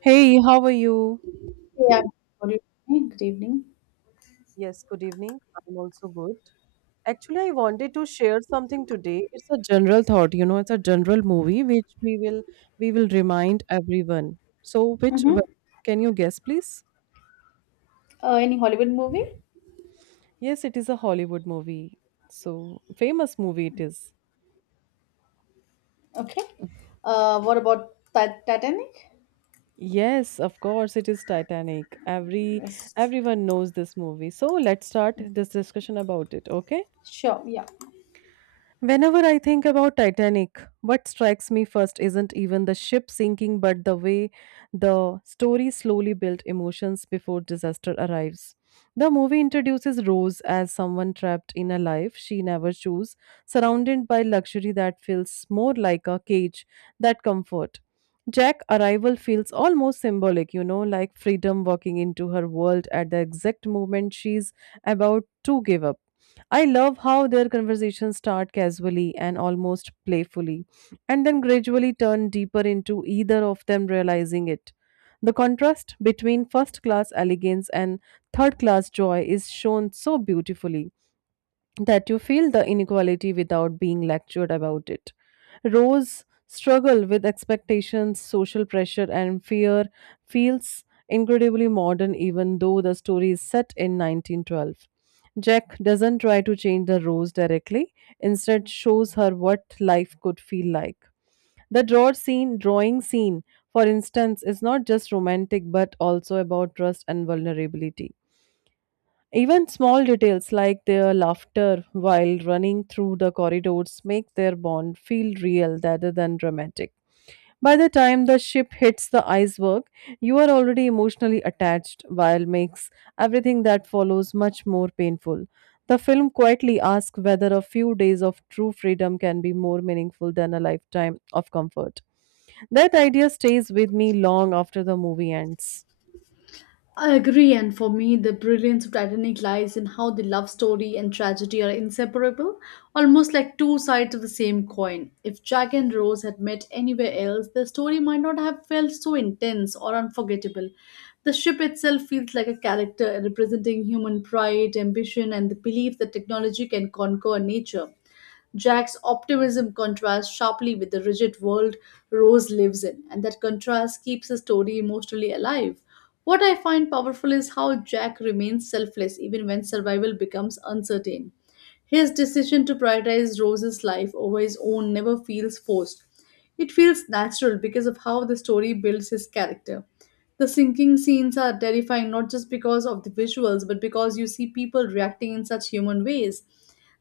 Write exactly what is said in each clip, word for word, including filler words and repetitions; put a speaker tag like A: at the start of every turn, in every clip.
A: Hey, how are you?
B: Yeah. Good evening. Good evening.
A: Yes, good evening. I'm also good. Actually, I wanted to share something today. It's a general thought, you know, it's a general movie which we will we will remind everyone. So, which
B: Mm-hmm.
A: wh- can you guess, please?
B: Uh, any Hollywood movie?
A: Yes, it is a Hollywood movie. So, famous movie it is.
B: Okay. Uh, what about Ti- Titanic?
A: Yes, of course, it is Titanic. Every
B: Yes.
A: everyone knows this movie. So, let's start this discussion about it, okay?
B: Sure. Yeah.
A: Whenever I think about Titanic, what strikes me first isn't even the ship sinking, but the way the story slowly built emotions before disaster arrives. The movie introduces Rose as someone trapped in a life she never chose, surrounded by luxury that feels more like a cage than comfort. Jack's arrival feels almost symbolic, you know, like freedom walking into her world at the exact moment she's about to give up. I love how their conversations start casually and almost playfully, and then gradually turn deeper into either of them realizing it. The contrast between first class elegance and third class joy is shown so beautifully that you feel the inequality without being lectured about it. Rose struggle with expectations, social pressure, and fear feels incredibly modern, even though the story is set in nineteen twelve. Jack doesn't try to change the Rose directly, instead shows her what life could feel like. The draw scene, drawing scene, for instance, is not just romantic but also about trust and vulnerability. Even small details like their laughter while running through the corridors make their bond feel real rather than dramatic. By the time the ship hits the iceberg, you are already emotionally attached, while makes everything that follows much more painful. The film quietly asks whether a few days of true freedom can be more meaningful than a lifetime of comfort. That idea stays with me long after the movie ends.
B: I agree, and for me, the brilliance of Titanic lies in how the love story and tragedy are inseparable, almost like two sides of the same coin. If Jack and Rose had met anywhere else, the story might not have felt so intense or unforgettable. The ship itself feels like a character representing human pride, ambition, and the belief that technology can conquer nature. Jack's optimism contrasts sharply with the rigid world Rose lives in, and that contrast keeps the story emotionally alive. What I find powerful is how Jack remains selfless even when survival becomes uncertain. His decision to prioritize Rose's life over his own never feels forced. It feels natural because of how the story builds his character. The sinking scenes are terrifying not just because of the visuals but because you see people reacting in such human ways: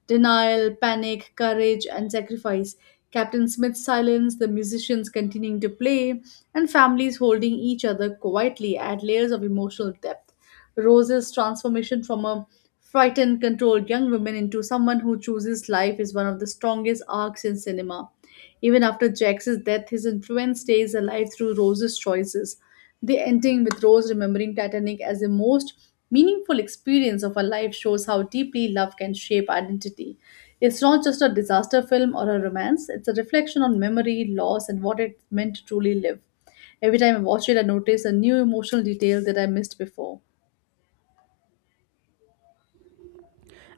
B: denial, panic, courage, and sacrifice. Captain Smith's silence, the musicians continuing to play, and families holding each other quietly add layers of emotional depth. Rose's transformation from a frightened, controlled young woman into someone who chooses life is one of the strongest arcs in cinema. Even after Jax's death, his influence stays alive through Rose's choices. The ending with Rose remembering Titanic as the most meaningful experience of her life shows how deeply love can shape identity. It's not just a disaster film or a romance, it's a reflection on memory, loss, and what it meant to truly live. Every time I watch it, I notice a new emotional detail that I missed before.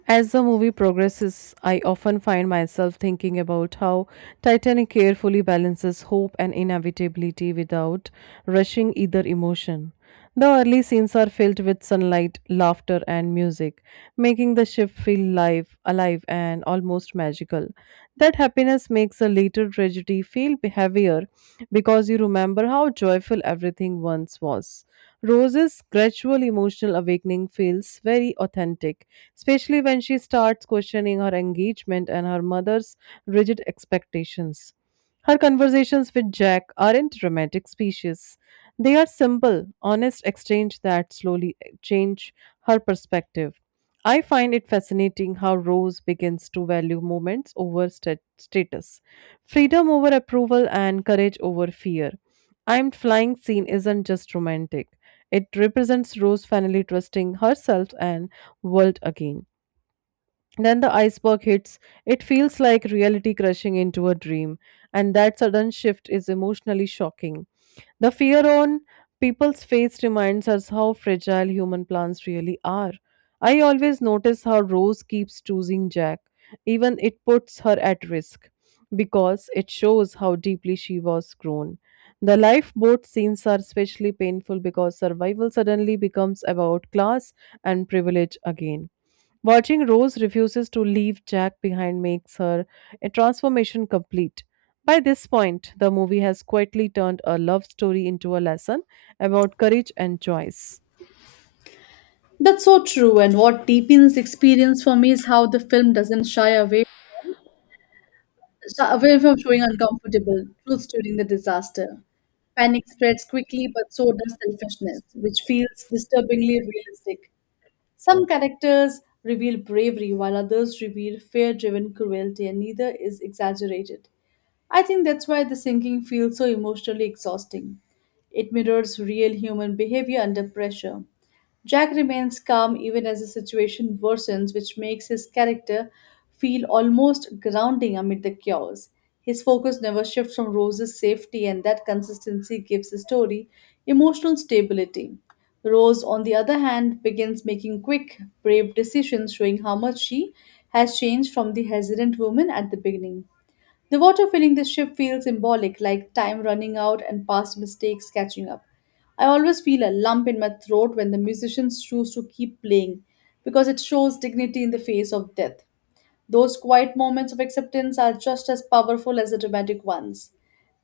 A: As the movie progresses, I often find myself thinking about how Titanic carefully balances hope and inevitability without rushing either emotion. The early scenes are filled with sunlight, laughter, and music, making the ship feel live, alive, and almost magical. That happiness makes a later tragedy feel heavier because you remember how joyful everything once was. Rose's gradual emotional awakening feels very authentic, especially when she starts questioning her engagement and her mother's rigid expectations. Her conversations with Jack aren't dramatic speeches. They are simple, honest exchange that slowly eh, change her perspective. I find it fascinating how Rose begins to value moments over stat- status, freedom over approval, and courage over fear. I'm flying scene isn't just romantic. It represents Rose finally trusting herself and world again. Then the iceberg hits. It feels like reality crashing into a dream, and that sudden shift is emotionally shocking. The fear on people's face reminds us how fragile human plants really are. I always notice how Rose keeps choosing Jack, even it puts her at risk, because it shows how deeply she was grown. The lifeboat scenes are especially painful because survival suddenly becomes about class and privilege again. Watching Rose refuses to leave Jack behind makes her a transformation complete. By this point, the movie has quietly turned a love story into a lesson about courage and choice.
B: That's so true, and what deepens the experience for me is how the film doesn't shy away So away from showing uncomfortable truths during the disaster. Panic spreads quickly, but so does selfishness, which feels disturbingly realistic. Some characters reveal bravery, while others reveal fear driven cruelty, and neither is exaggerated. I think that's why the sinking feels so emotionally exhausting. It mirrors real human behavior under pressure. Jack remains calm even as the situation worsens, which makes his character feel almost grounding amid the chaos. His focus never shifts from Rose's safety, and that consistency gives the story emotional stability. Rose, on the other hand, begins making quick, brave decisions, showing how much she has changed from the hesitant woman at the beginning. The water filling the ship feels symbolic, like time running out and past mistakes catching up. I always feel a lump in my throat when the musicians choose to keep playing because it shows dignity in the face of death. Those quiet moments of acceptance are just as powerful as the dramatic ones.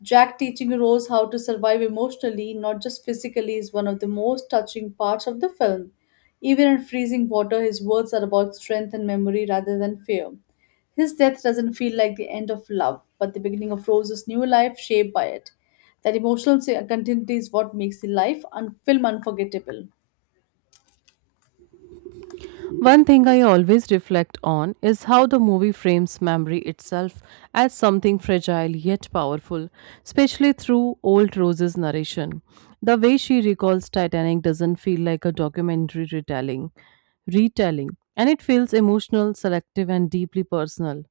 B: Jack teaching Rose how to survive emotionally, not just physically, is one of the most touching parts of the film. Even in freezing water, his words are about strength and memory rather than fear. His death doesn't feel like the end of love, but the beginning of Rose's new life shaped by it. That emotional continuity is what makes the life un- film unforgettable.
A: One thing I always reflect on is how the movie frames memory itself as something fragile yet powerful, especially through old Rose's narration. The way she recalls Titanic doesn't feel like a documentary retelling retelling, and it feels emotional, selective, and deeply personal.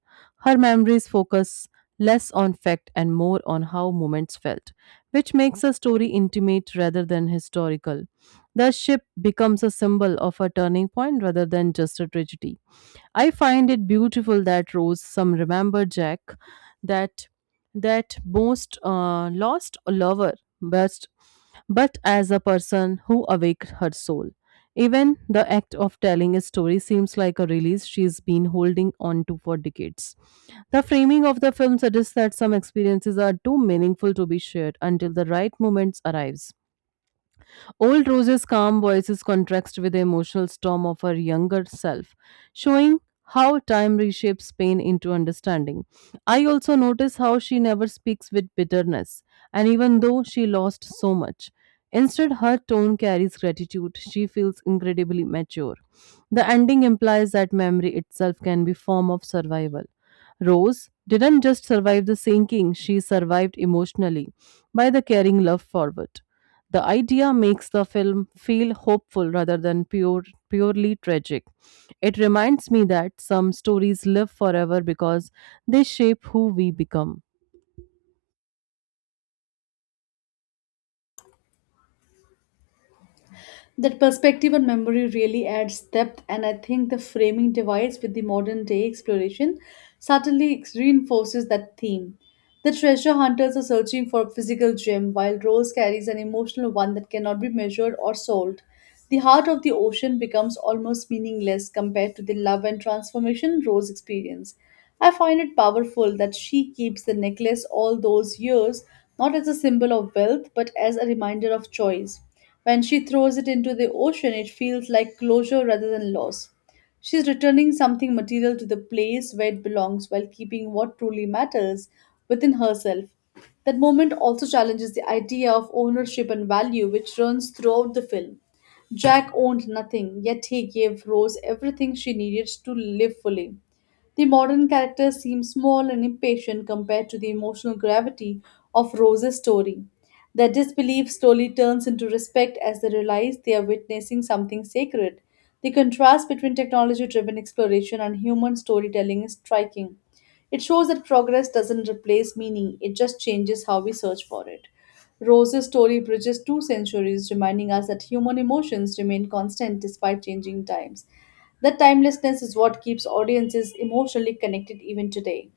A: Her memories focus less on fact and more on how moments felt, which makes a story intimate rather than historical. The ship becomes a symbol of a turning point rather than just a tragedy. I find it beautiful that Rose, some remember Jack, that that most uh, lost lover, but but as a person who awaked her soul. Even the act of telling a story seems like a release she's been holding on to for decades. The framing of the film suggests that some experiences are too meaningful to be shared until the right moment arrives. Old Rose's calm voices contrast with the emotional storm of her younger self, showing how time reshapes pain into understanding. I also notice how she never speaks with bitterness, and even though she lost so much, instead her tone carries gratitude. She feels incredibly mature. The ending implies that memory itself can be form of survival. Rose didn't just survive the sinking, she survived emotionally by the carrying love forward. The idea makes the film feel hopeful rather than pure, purely tragic. It reminds me that some stories live forever because they shape who we become.
B: That perspective on memory really adds depth, and I think the framing device with the modern day exploration subtly reinforces that theme. The treasure hunters are searching for a physical gem, while Rose carries an emotional one that cannot be measured or sold. The heart of the ocean becomes almost meaningless compared to the love and transformation Rose experiences. I find it powerful that she keeps the necklace all those years not as a symbol of wealth but as a reminder of choice. When she throws it into the ocean, it feels like closure rather than loss. She's returning something material to the place where it belongs while keeping what truly matters within herself. That moment also challenges the idea of ownership and value, which runs throughout the film. Jack owned nothing, yet he gave Rose everything she needed to live fully. The modern characters seem small and impatient compared to the emotional gravity of Rose's story. Their disbelief slowly turns into respect as they realize they are witnessing something sacred. The contrast between technology driven exploration and human storytelling is striking. It shows that progress doesn't replace meaning, it just changes how we search for it. Rose's story bridges two centuries, reminding us that human emotions remain constant despite changing times. That timelessness is what keeps audiences emotionally connected even today.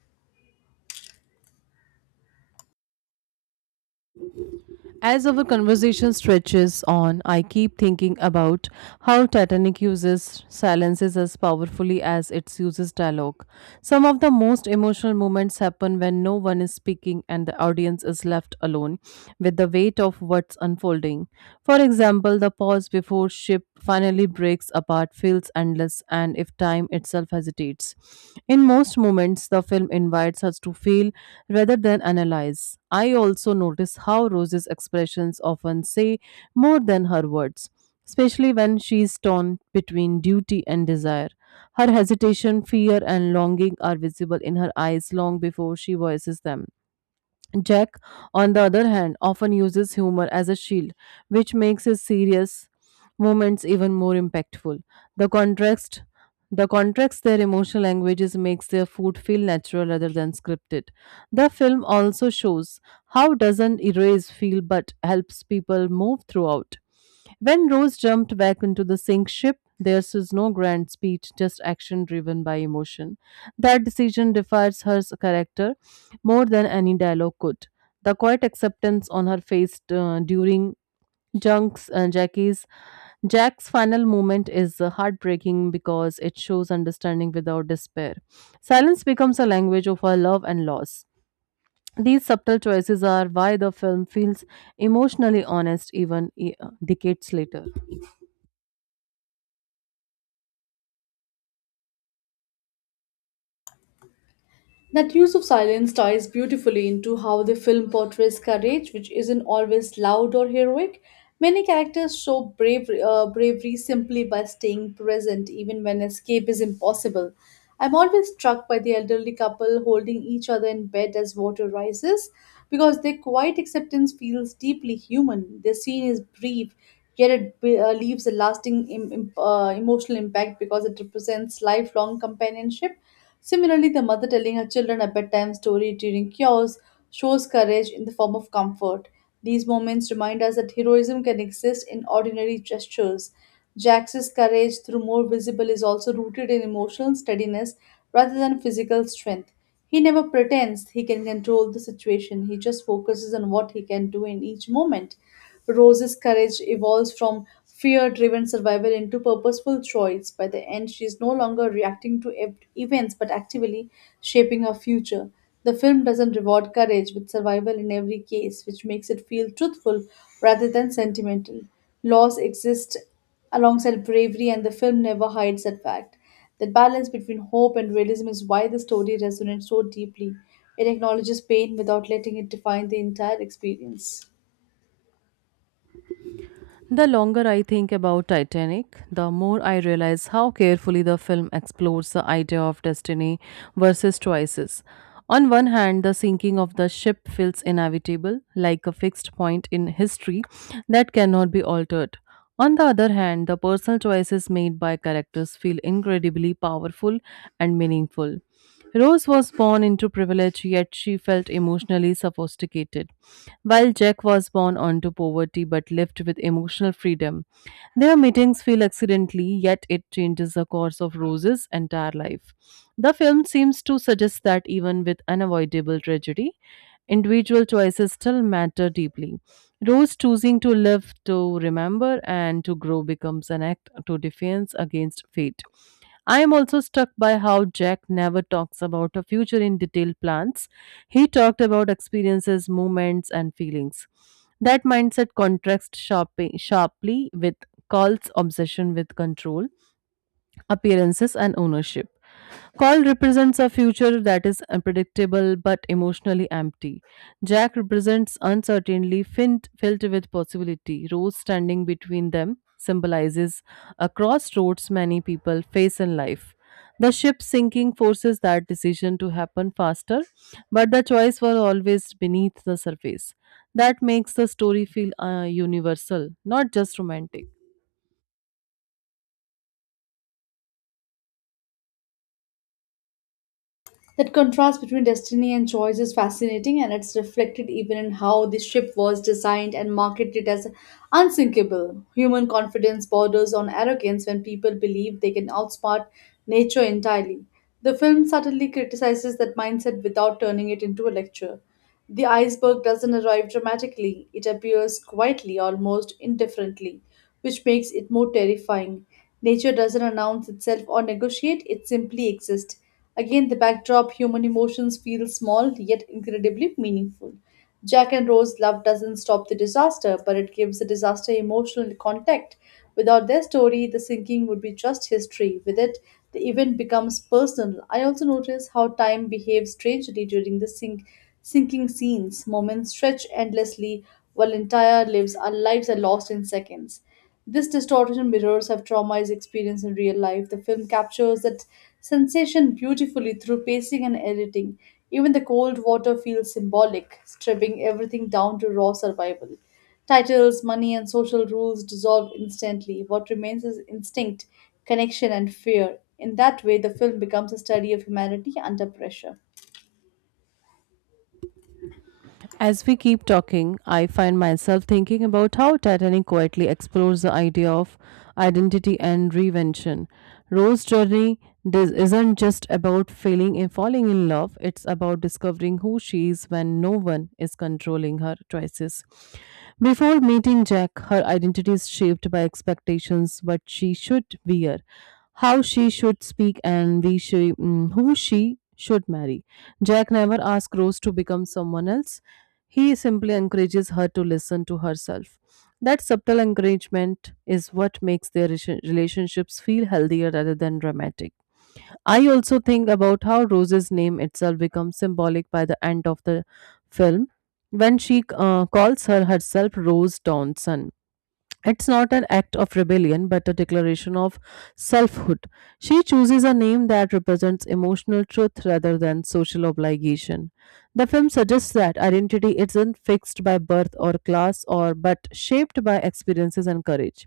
A: As our conversation stretches on, I keep thinking about how Titanic uses silences as powerfully as it uses dialogue. Some of the most emotional moments happen when no one is speaking and the audience is left alone with the weight of what's unfolding. For example, the pause before ship finally breaks apart feels endless, and if time itself hesitates. In most moments, the film invites us to feel rather than analyze. I also notice how Rose's expressions often say more than her words, especially when she is torn between duty and desire. Her hesitation, fear, and longing are visible in her eyes long before she voices them. Jack, on the other hand, often uses humor as a shield, which makes his serious moments even more impactful. The contrast the contrast their emotional languages makes their food feel natural rather than scripted. The film also shows how doesn't erase feel but helps people move throughout. When Rose jumped back into the sink ship, there was no grand speech, just action driven by emotion. That decision defies her character more than any dialogue could. The quiet acceptance on her face uh, during Junk's and Jackie's Jack's final moment is uh, heartbreaking because it shows understanding without despair. Silence becomes a language of her love and loss. These subtle choices are why the film feels emotionally honest even e- decades later.
B: That use of silence ties beautifully into how the film portrays courage, which isn't always loud or heroic. Many characters show bravery, uh, bravery simply by staying present, even when escape is impossible. I'm always struck by the elderly couple holding each other in bed as water rises, because their quiet acceptance feels deeply human. Their scene is brief, yet it be- uh, leaves a lasting Im- im- uh, emotional impact because it represents lifelong companionship. Similarly, the mother telling her children a bedtime story during cures shows courage in the form of comfort. These moments remind us that heroism can exist in ordinary gestures. Jax's courage, through more visible, is also rooted in emotional steadiness rather than physical strength. He never pretends he can control the situation, he just focuses on what he can do in each moment. Rose's courage evolves from fear driven survival into purposeful choice. By the end, she is no longer reacting to ev- events but actively shaping her future. The film doesn't reward courage with survival in every case, which makes it feel truthful rather than sentimental. Loss exists alongside bravery, and the film never hides that fact. The balance between hope and realism is why the story resonates so deeply. It acknowledges pain without letting it define the entire experience.
A: The longer I think about Titanic, the more I realize how carefully the film explores the idea of destiny versus choices. On one hand, the sinking of the ship feels inevitable, like a fixed point in history that cannot be altered. On the other hand, the personal choices made by characters feel incredibly powerful and meaningful. Rose was born into privilege, yet she felt emotionally sophisticated. While Jack was born onto poverty but lived with emotional freedom, their meetings feel accidentally, yet it changes the course of Rose's entire life. The film seems to suggest that even with unavoidable tragedy, individual choices still matter deeply. Rose choosing to live to remember and to grow becomes an act to defiance against fate. I am also struck by how Jack never talks about a future in detailed plans. He talked about experiences, moments, and feelings. That mindset contrasts sharp- sharply with Carl's obsession with control appearances, and ownership. Call represents a future that is unpredictable but emotionally empty. Jack represents uncertainty filled, filled with possibility. Rose standing between them symbolizes a crossroads many people face in life. The ship sinking forces that decision to happen faster, but the choice was always beneath the surface. That makes the story feel uh, universal, not just romantic.
B: That contrast between destiny and choice is fascinating, and it's reflected even in how the ship was designed and marketed as unsinkable. Human confidence borders on arrogance when people believe they can outsmart nature entirely. The film subtly criticizes that mindset without turning it into a lecture. The iceberg doesn't arrive dramatically, it appears quietly, almost indifferently, which makes it more terrifying. Nature doesn't announce itself or negotiate, it simply exists. Again, the backdrop human emotions feel small yet incredibly meaningful. Jack and Rose love doesn't stop the disaster, but it gives the disaster emotional contact. Without their story, the sinking would be just history. With it, the event becomes personal. I also notice how time behaves strangely during the sink, sinking scenes. Moments stretch endlessly while entire lives, our lives are lost in seconds. This distortion mirrors have traumatized experience in real life. The film captures that sensation beautifully through pacing and editing. Even the cold water feels symbolic, stripping everything down to raw survival. Titles, money, and social rules dissolve instantly. What remains is instinct, connection, and fear. In that way, the film becomes a study of humanity under pressure.
A: As we keep talking, I find myself thinking about how Titanic quietly explores the idea of identity and reinvention. Rose's journey dis- isn't just about failing and falling in love, it's about discovering who she is when no one is controlling her choices. Before meeting Jack, her identity is shaped by expectations, what she should wear how she should speak and we she, mm, who she should marry. Jack never asks Rose to become someone else. He simply encourages her to listen to herself. That subtle encouragement is what makes their rela- relationships feel healthier rather than dramatic. I also think about how Rose's name itself becomes symbolic by the end of the film when she uh, calls her herself Rose Dawson. It's not an act of rebellion, but a declaration of selfhood. She chooses a name that represents emotional truth rather than social obligation. The film suggests that identity isn't fixed by birth or class, or but shaped by experiences and courage.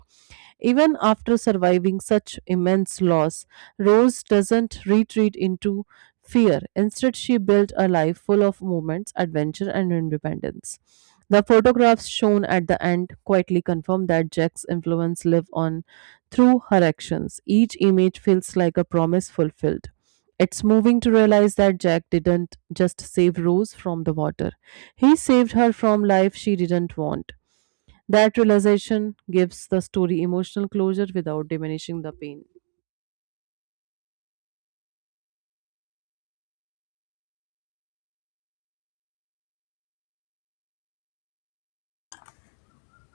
A: Even after surviving such immense loss, Rose doesn't retreat into fear. Instead, she built a life full of moments, adventure, and independence. The photographs shown at the end quietly confirm that Jack's influence live on through her actions. Each image feels like a promise fulfilled. It's moving to realize that Jack didn't just save Rose from the water. He saved her from life she didn't want. That realization gives the story emotional closure without diminishing the pain.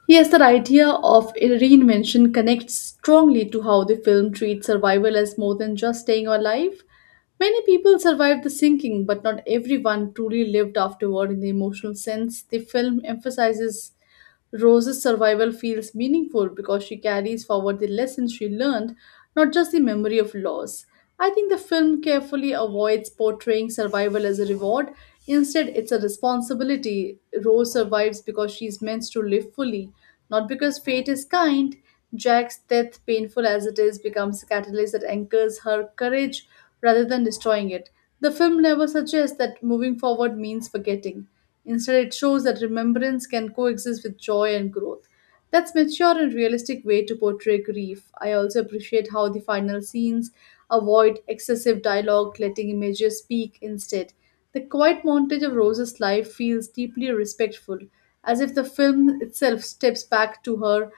B: Yes, that idea of a reinvention connects strongly to how the film treats survival as more than just staying alive. Many people survived the sinking, but not everyone truly lived afterward in the emotional sense. The film emphasizes Rose's survival feels meaningful because she carries forward the lessons she learned, not just the memory of loss. I think the film carefully avoids portraying survival as a reward. Instead, it's a responsibility. Rose survives because she's meant to live fully, not because fate is kind. Jack's death, painful as it is, becomes a catalyst that anchors her courage rather than destroying it. The film never suggests that moving forward means forgetting. Instead, it shows that remembrance can coexist with joy and growth. That's mature and realistic way to portray grief. I also appreciate how the final scenes avoid excessive dialogue, letting images speak instead. The quiet montage of Rose's life feels deeply respectful, as if the film itself steps back to her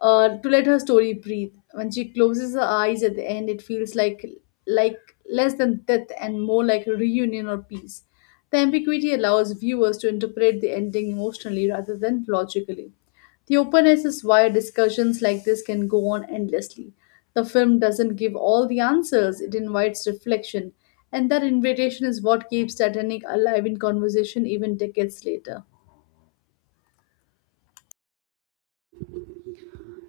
B: uh, to let her story breathe. When she closes her eyes at the end, it feels like like less than death and more like a reunion or peace. The ambiguity allows viewers to interpret the ending emotionally rather than logically. The openness is why discussions like this can go on endlessly. The film doesn't give all the answers, it invites reflection, and that invitation is what keeps Titanic alive in conversation even decades later.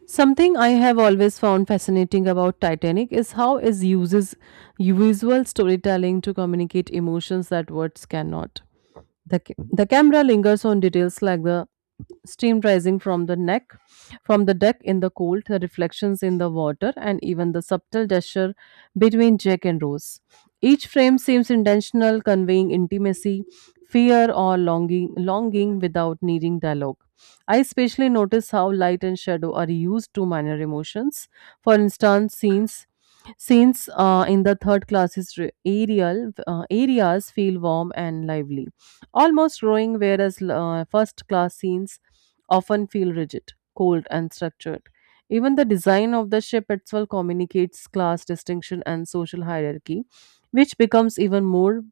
A: Something I have always found fascinating about Titanic is how it uses visual storytelling to communicate emotions that words cannot. The, ca- the camera lingers on details like the steam rising from the neck, from the deck in the cold, the reflections in the water, and even the subtle gesture between Jack and Rose. Each frame seems intentional, conveying intimacy, fear, or longing, longing without needing dialogue. I especially notice how light and shadow are used to minor emotions. For instance, scenes scenes uh, in the third class is re- aerial uh, areas feel warm and lively almost rowing, whereas uh, first class scenes often feel rigid, cold, and structured. Even the design of the ship itself communicates class distinction and social hierarchy, which becomes even more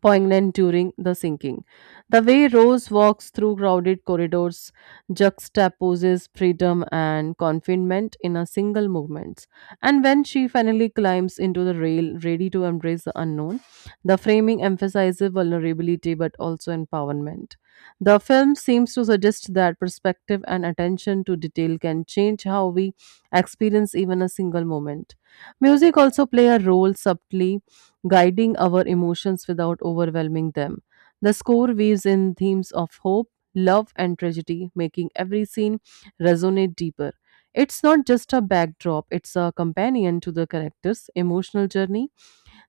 A: poignant during the sinking. The way Rose walks through crowded corridors juxtaposes freedom and confinement in a single movement. And when she finally climbs into the rail, ready to embrace the unknown, the framing emphasizes vulnerability but also empowerment. The film seems to suggest that perspective and attention to detail can change how we experience even a single moment. Music also play a role subtly guiding our emotions without overwhelming them. The score weaves in themes of hope, love, and tragedy, making every scene resonate deeper. It's not just a backdrop, it's a companion to the character's emotional journey.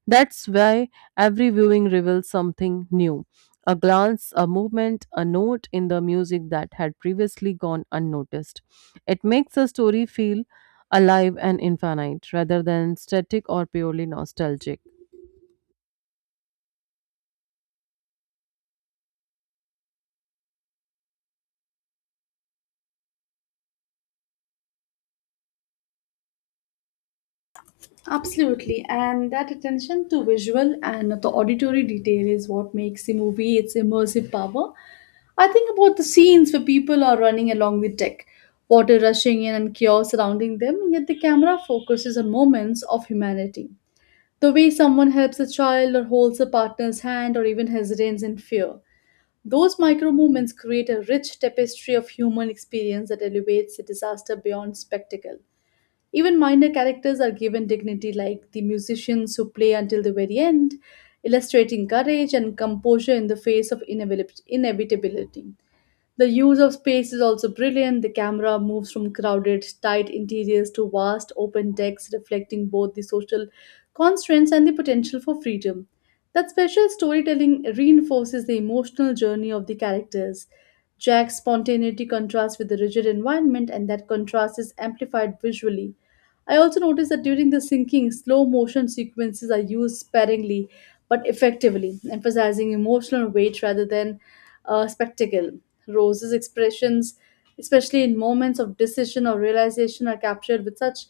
A: That's why every viewing reveals something new, a glance, a movement, a note in the music that had previously gone unnoticed. It makes the story feel alive and infinite rather than static or purely nostalgic.
B: Absolutely, and that attention to visual and the auditory detail is what makes the movie its immersive power. I think about the scenes where people are running along the deck, water rushing in and chaos surrounding them, yet the camera focuses on moments of humanity. The way someone helps a child or holds a partner's hand or even hesitates in fear. Those micro movements create a rich tapestry of human experience that elevates the disaster beyond spectacle. Even minor characters are given dignity, like the musicians who play until the very end, illustrating courage and composure in the face of inevit- inevitability. The use of space is also brilliant. The camera moves from crowded, tight interiors to vast, open decks, reflecting both the social constraints and the potential for freedom. That special storytelling reinforces the emotional journey of the characters. Jack's spontaneity contrasts with the rigid environment, and that contrast is amplified visually. I also noticed that during the sinking, slow motion sequences are used sparingly but effectively, emphasizing emotional weight rather than uh, spectacle. Rose's expressions, especially in moments of decision or realization, are captured with such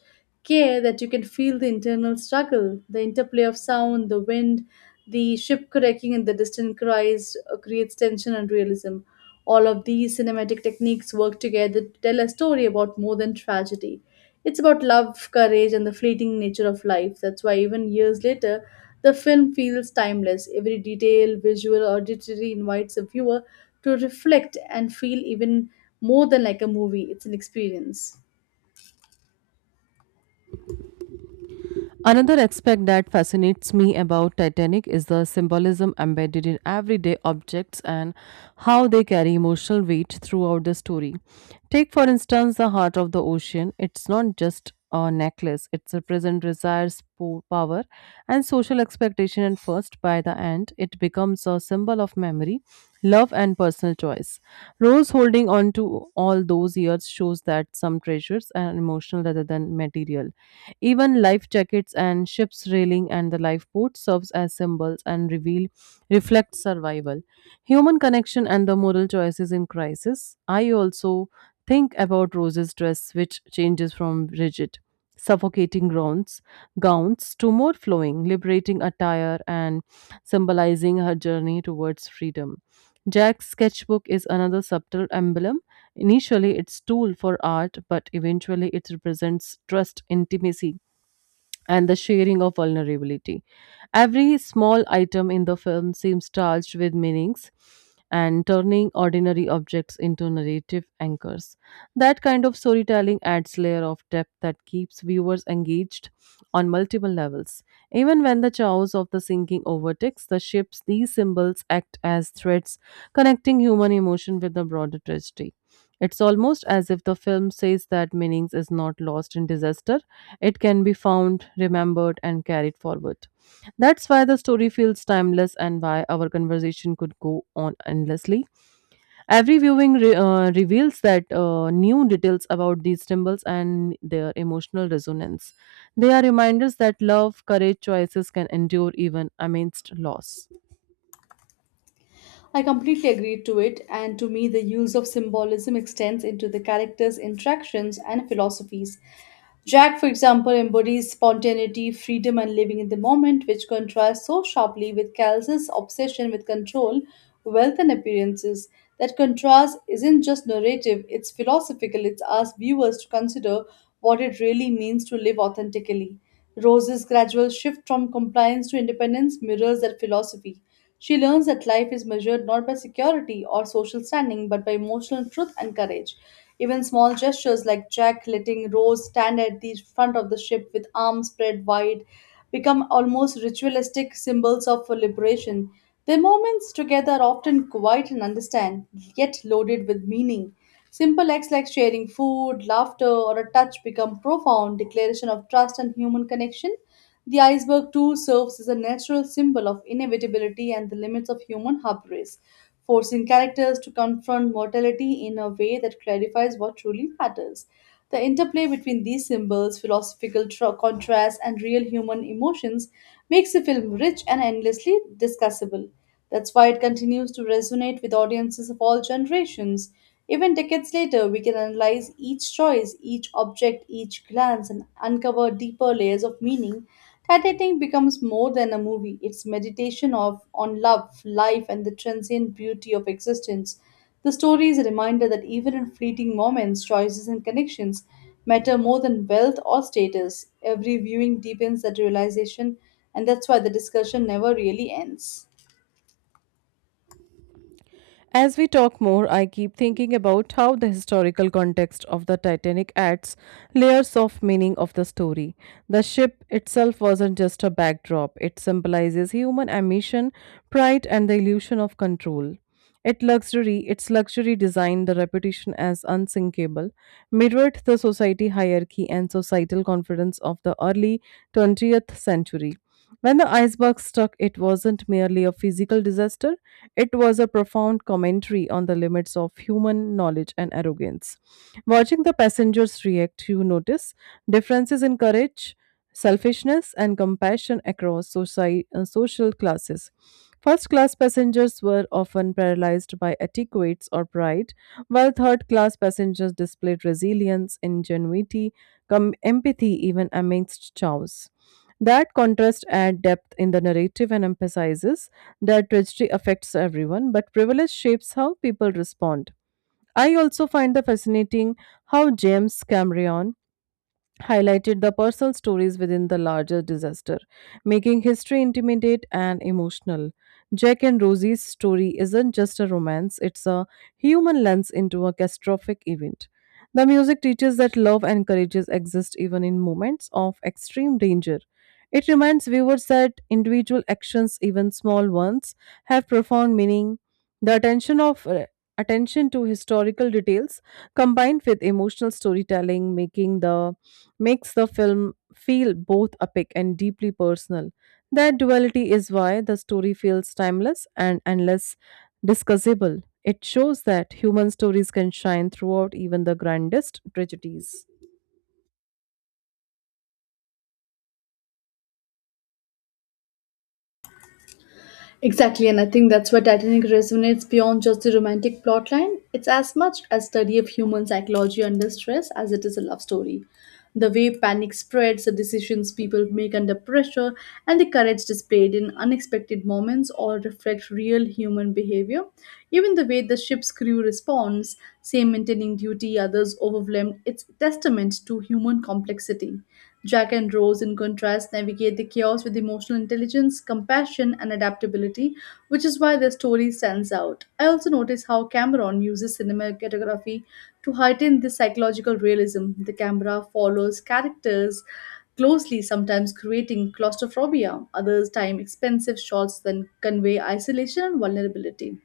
B: care that you can feel the internal struggle, the interplay of sound, the wind, the ship cracking, and the distant cries uh, creates tension and realism. All of these cinematic techniques work together to tell a story about more than tragedy. It's about love, courage, and the fleeting nature of life. That's why, even years later, the film feels timeless. Every detail, visual, auditory invites a viewer to reflect and feel even more than like a movie. It's an experience.
A: Another aspect that fascinates me about Titanic is the symbolism embedded in everyday objects and how they carry emotional weight throughout the story. Take, for instance, the heart of the ocean. It's not just a necklace, it represents desires, po- power, and social expectation. And first, by the end, it becomes a symbol of memory, love, and personal choice. Rose holding on to all those years shows that some treasures are emotional rather than material, even life jackets and ship's railing and the lifeboat serves as symbols and reveal reflect survival, human connection and the moral choices in crisis. I also think about Rose's dress which changes from rigid suffocating gowns gowns to more flowing liberating attire and symbolizing her journey towards freedom. Jack's sketchbook is another subtle emblem. Initially, it's tool for art, but eventually, it represents trust, intimacy, and the sharing of vulnerability. Every small item in the film seems charged with meanings and turning ordinary objects into narrative anchors. That kind of storytelling adds layer of depth that keeps viewers engaged on multiple levels. Even when the chaos of the sinking overtakes the ships, these symbols act as threads connecting human emotion with the broader tragedy. It's almost as if the film says that meanings is not lost in disaster, it can be found, remembered, and carried forward. That's why the story feels timeless and why our conversation could go on endlessly. Every viewing re- uh, reveals that uh, new details about these symbols and their emotional resonance. They are reminders that love, courage, choices can endure even amidst loss.
B: I completely agree to it, and to me, the use of symbolism extends into the characters' interactions and philosophies. Jack, for example, embodies spontaneity, freedom, and living in the moment, which contrasts so sharply with Cal's obsession with control, wealth, and appearances. That contrast isn't just narrative, it's philosophical. It asks viewers to consider what it really means to live authentically. Rose's gradual shift from compliance to independence mirrors that philosophy. She learns that life is measured not by security or social standing, but by emotional truth and courage. Even small gestures like Jack letting Rose stand at the front of the ship with arms spread wide become almost ritualistic symbols of liberation. Their moments together are often quiet and understand, yet loaded with meaning. Simple acts like sharing food, laughter, or a touch become profound declaration of trust and human connection. The iceberg too serves as a natural symbol of inevitability and the limits of human hubris, forcing characters to confront mortality in a way that clarifies what truly matters. The interplay between these symbols, philosophical tr- contrasts, and real human emotions makes the film rich and endlessly discussable. That's why it continues to resonate with audiences of all generations. Even decades later, we can analyze each choice, each object, each glance, and uncover deeper layers of meaning. Titanic becomes more than a movie. It's meditation of on love, life, and the transient beauty of existence. The story is a reminder that even in fleeting moments, choices and connections matter more than wealth or status. Every viewing deepens that realization, and that's why the discussion never really ends.
A: As we talk more, I keep thinking about how the historical context of the Titanic adds layers of meaning of the story. The ship itself wasn't just a backdrop, it symbolizes human ambition, pride, and the illusion of control. It luxury, its luxury design, the reputation as unsinkable, mirrored the society hierarchy and societal confidence of the early twentieth century. When the iceberg struck, it wasn't merely a physical disaster, it was a profound commentary on the limits of human knowledge and arrogance. Watching the passengers react, you notice differences in courage, selfishness, and compassion across soci- uh, social classes. First class passengers were often paralyzed by etiquettes or pride, while third class passengers displayed resilience, ingenuity, com- empathy even amidst chaos. That contrast adds depth in the narrative and emphasizes that tragedy affects everyone, but privilege shapes how people respond. I also find the fascinating how James Cameron highlighted the personal stories within the larger disaster, making history intimate and emotional. Jack and Rosie's story isn't just a romance, it's a human lens into a catastrophic event. The music teaches that love and courage exist even in moments of extreme danger. It reminds viewers that individual actions, even small ones, have profound meaning. The attention of uh, attention to historical details combined with emotional storytelling making the makes the film feel both epic and deeply personal. That duality is why the story feels timeless and endless discussable. It shows that human stories can shine throughout even the grandest tragedies.
B: Exactly, and I think that's why Titanic resonates beyond just the romantic plotline. It's as much a study of human psychology under stress as it is a love story. The way panic spreads, the decisions people make under pressure, and the courage displayed in unexpected moments all reflect real human behavior. Even the way the ship's crew responds, some maintaining duty, others overwhelmed, it's testament to human complexity. Jack and Rose, in contrast, navigate the chaos with emotional intelligence, compassion, and adaptability, which is why their story stands out. I also notice how Cameron uses cinematography to heighten this psychological realism, the camera follows characters closely, sometimes creating claustrophobia, others time expensive shots that convey isolation and vulnerability.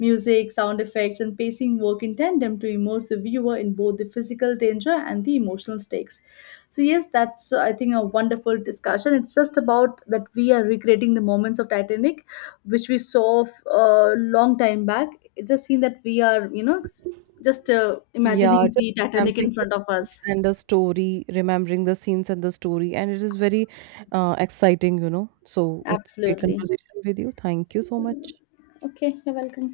B: Music, sound effects, and pacing work in tandem to immerse the viewer in both the physical danger and the emotional stakes. So, yes, that's uh, I think a wonderful discussion. It's just about that we are recreating the moments of Titanic, which we saw a long time back. It's just seen that we are, you know, just uh,
A: Yeah,
B: imagining
A: just
B: the Titanic
A: remembering
B: in
A: the
B: front of
A: scenes
B: us.
A: and the story, remembering the scenes and the story, and it is very uh, exciting, you know. So it's great
B: Absolutely.
A: conversation with you. Thank you so much.
B: Okay, you're welcome.